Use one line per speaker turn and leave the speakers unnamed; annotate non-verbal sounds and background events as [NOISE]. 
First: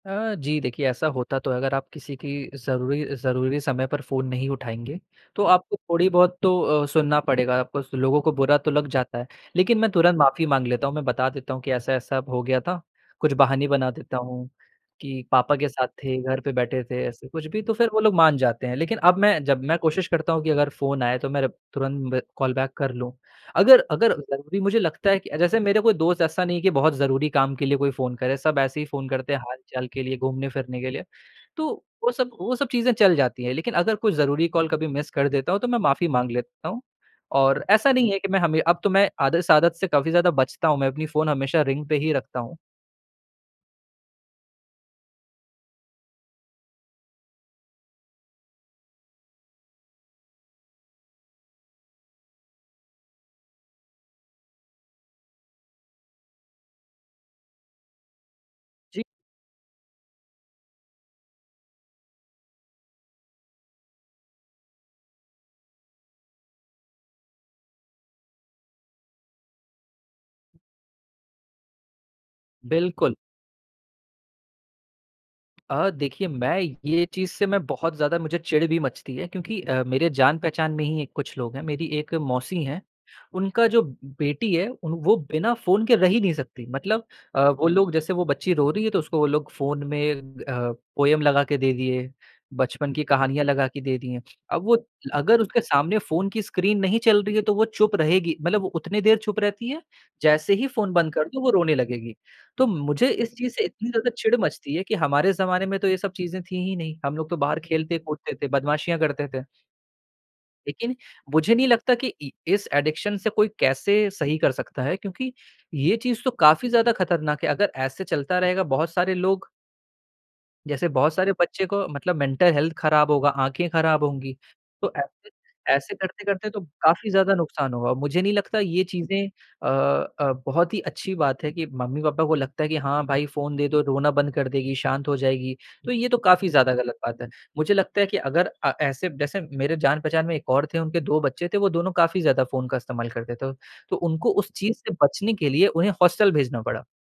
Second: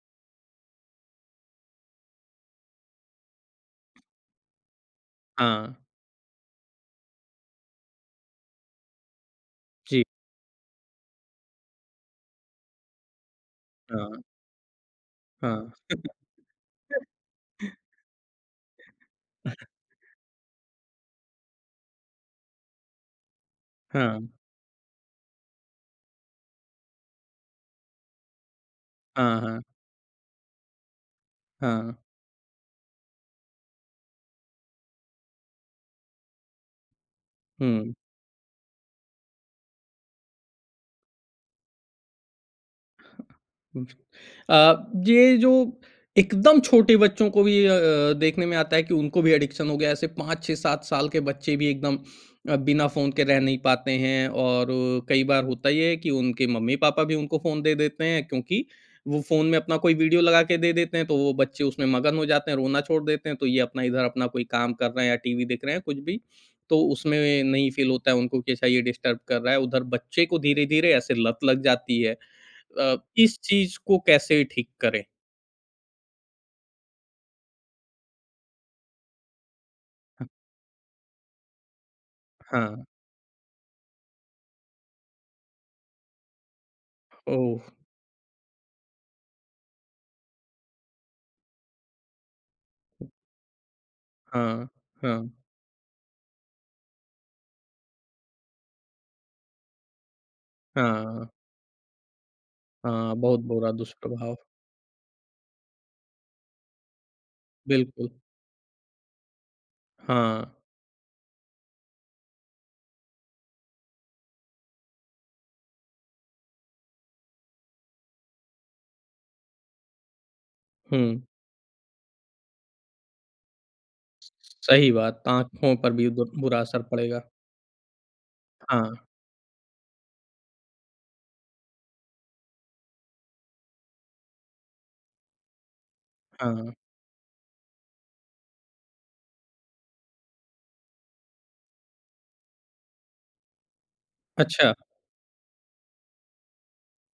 अ, जी देखिए ऐसा होता तो है, अगर आप किसी की ज़रूरी ज़रूरी समय पर फ़ोन नहीं उठाएँगे, तो आपको
हाँ।
थोड़ी-बहुत तो अ, सुनना पड़ेगा, आपको स लोगों को बुरा तो लग जाता है। लेकिन मैं
जी।
तुरंत माफ़ी माँग लेता हूँ, मैं बता देता हूँ कि ऐसा-ऐसा हो गया था, कुछ बहाने बना देता
हाँ।
हूँ, कि पापा के
हाँ।
साथ थे, घर पे बैठे थे,
[CHUCKLES]
ऐसे कुछ भी तो फिर वो लोग मान जाते हैं। लेकिन अब मैं जब मैं कोशिश करता हूँ कि अगर फ़ोन आए तो मैं रिप तुरंत ब कॉल बैक कर लूँ। अगर अगर
हाँ।
ज़रूरी मुझे लगता है कि अ, जैसे मेरे कोई दोस्त ऐसा नहीं है कि बहुत ज़रूरी काम के लिए कोई फ़ोन करे, सब ऐसे ही फ़ोन करते है
हाँ, हाँ।
हाल-चाल के लिए, घूमने-फिरने के लिए, तो
हाँ।
वो सब वो सब चीज़े चल जाती है, लेकिन अगर कोई ज़रूरी कॉल कभी मिस कर देता हूँ, तो मैं माफ़ी माँग लेता हूँ। और ऐसा
हुँ।
नहीं है कि मैं हमें अब तो मैं आद इस आदत से काफ़ी ज़्यादा बचता हूँ, मैं अपनी फ़ोन हमेशा रिंग पे ही रखता हूँ।
उ अ, ये जो एकदम छोटे बच्चों को भी अ अ, देखने में आता है कि उनको भी एडिक्शन हो गया, ऐसे 5, 6, 7 साल के बच्चे भी एकदम अ, बिना फ़ोन के रह नहीं पाते हैं। और कई बार होता ये है कि उनके मम्मी-पापा भी उनको फ़ोन दे देते हैं, क्योंकि
जी।
वो फ़ोन में अपना कोई वीडियो लगा के दे देते हैं, तो वो बच्चे उसमे मगन हो जाते हैं, रोना छोड़ देते हैं, तो ये अपना इधर अपना कोई काम कर रहे है या टीवी देख रहे हैं कुछ भी। तो उसमें नहीं फ़ील होता है उनको कि अच्छा ये डिस्टर्ब कर रहा है, उधर बच्चे को धीरे-धीरे ऐसे लत लग जाती है। अ,
बिल्कुल।
इस चीज़ को कैसे ठीक करें?
अ, देखिए मैं ये चीज़ से मैं बहुत ज़्यादा मुझे चिढ़ भी मचती है क्योंकि अ, मेरे
हाँ।
जान-पहचान में ही एक कुछ लोग हैं, मेरी एक मौसी है,
हाँ।
उनका जो ब बेटी है, उन वो बिना फ़ोन के रही ही नहीं सकती मतलब अ, वो
ओह!
लोग जैसे वो बच्ची रो रही है, तो उसको वो लोग फ़ोन में अ, पोएम लगा के दे दिए, बचपन की कहानियाँ लगा के दे दी हैं। अब
हाँ,
वो
हाँ।
अगर उसके सामने फ़ोन की स्क्रीन नहीं चल रही है, तो वो चुप रहेगी मतलब वो उतने देर चुप रहती है, जैसे ही फ़ोन बंद कर
हाँ।
दो वो रोने लगेगी। तो मुझे
हाँ,
इस
बहुत
चीज़ से
बुरा
इतनी ज़्यादा चिढ़
दुष्प्रभाव।
मचती है, कि हमारे ज़माने में तो ये सब चीज़ें थी ही नहीं, हम लोग तो बाहर
बिल्कुल।
खेलते-कूदते थे, बदमाशियाँ करते थे।
हाँ।
लेकिन मुझे नहीं लगता कि इ इस एडिक्शन से कोई कैसे सही कर सकता है, क्योंकि ये चीज़ तो काफ़ी ज़्यादा खतरनाक है। अगर ऐसे चलता रहेगा, बहुत सारे लोग जैसे बहुत
हुँ।
सारे बच्चे को मतलब मेंटल हेल्थ खराब होगा, आँखें खराब होंगी। तो
सही बात,
ऐसे
आँखों पर
ऐसे
भी दुर
करते-करते तो
बुरा असर
काफ़ी
पड़ेगा।
ज़्यादा नुकसान होगा, मुझे नहीं लगता ये
हाँ।
चीज़ें अ अ, बहुत ही अच्छी बात है कि मम्मी-पापा को लगता है कि हाँ भाई फ़ोन दे दो, रोना बंद कर देगी, शाँत हो जाएगी, तो ये तो काफ़ी
हाँ।
ज़्यादा गलत बात है। मुझे लगता है कि अगर अ, ऐसे जैसे मेरे जान-पहचान में एक और थे, उनके 2 बच्चे थे वो दोनों काफ़ी ज़्यादा फ़ोन का इस्तेमाल करते थे, तो उनको उस
अच्छा।
चीज़ से बचने के लिए उन्हें हॉस्टल भेजना पड़ा।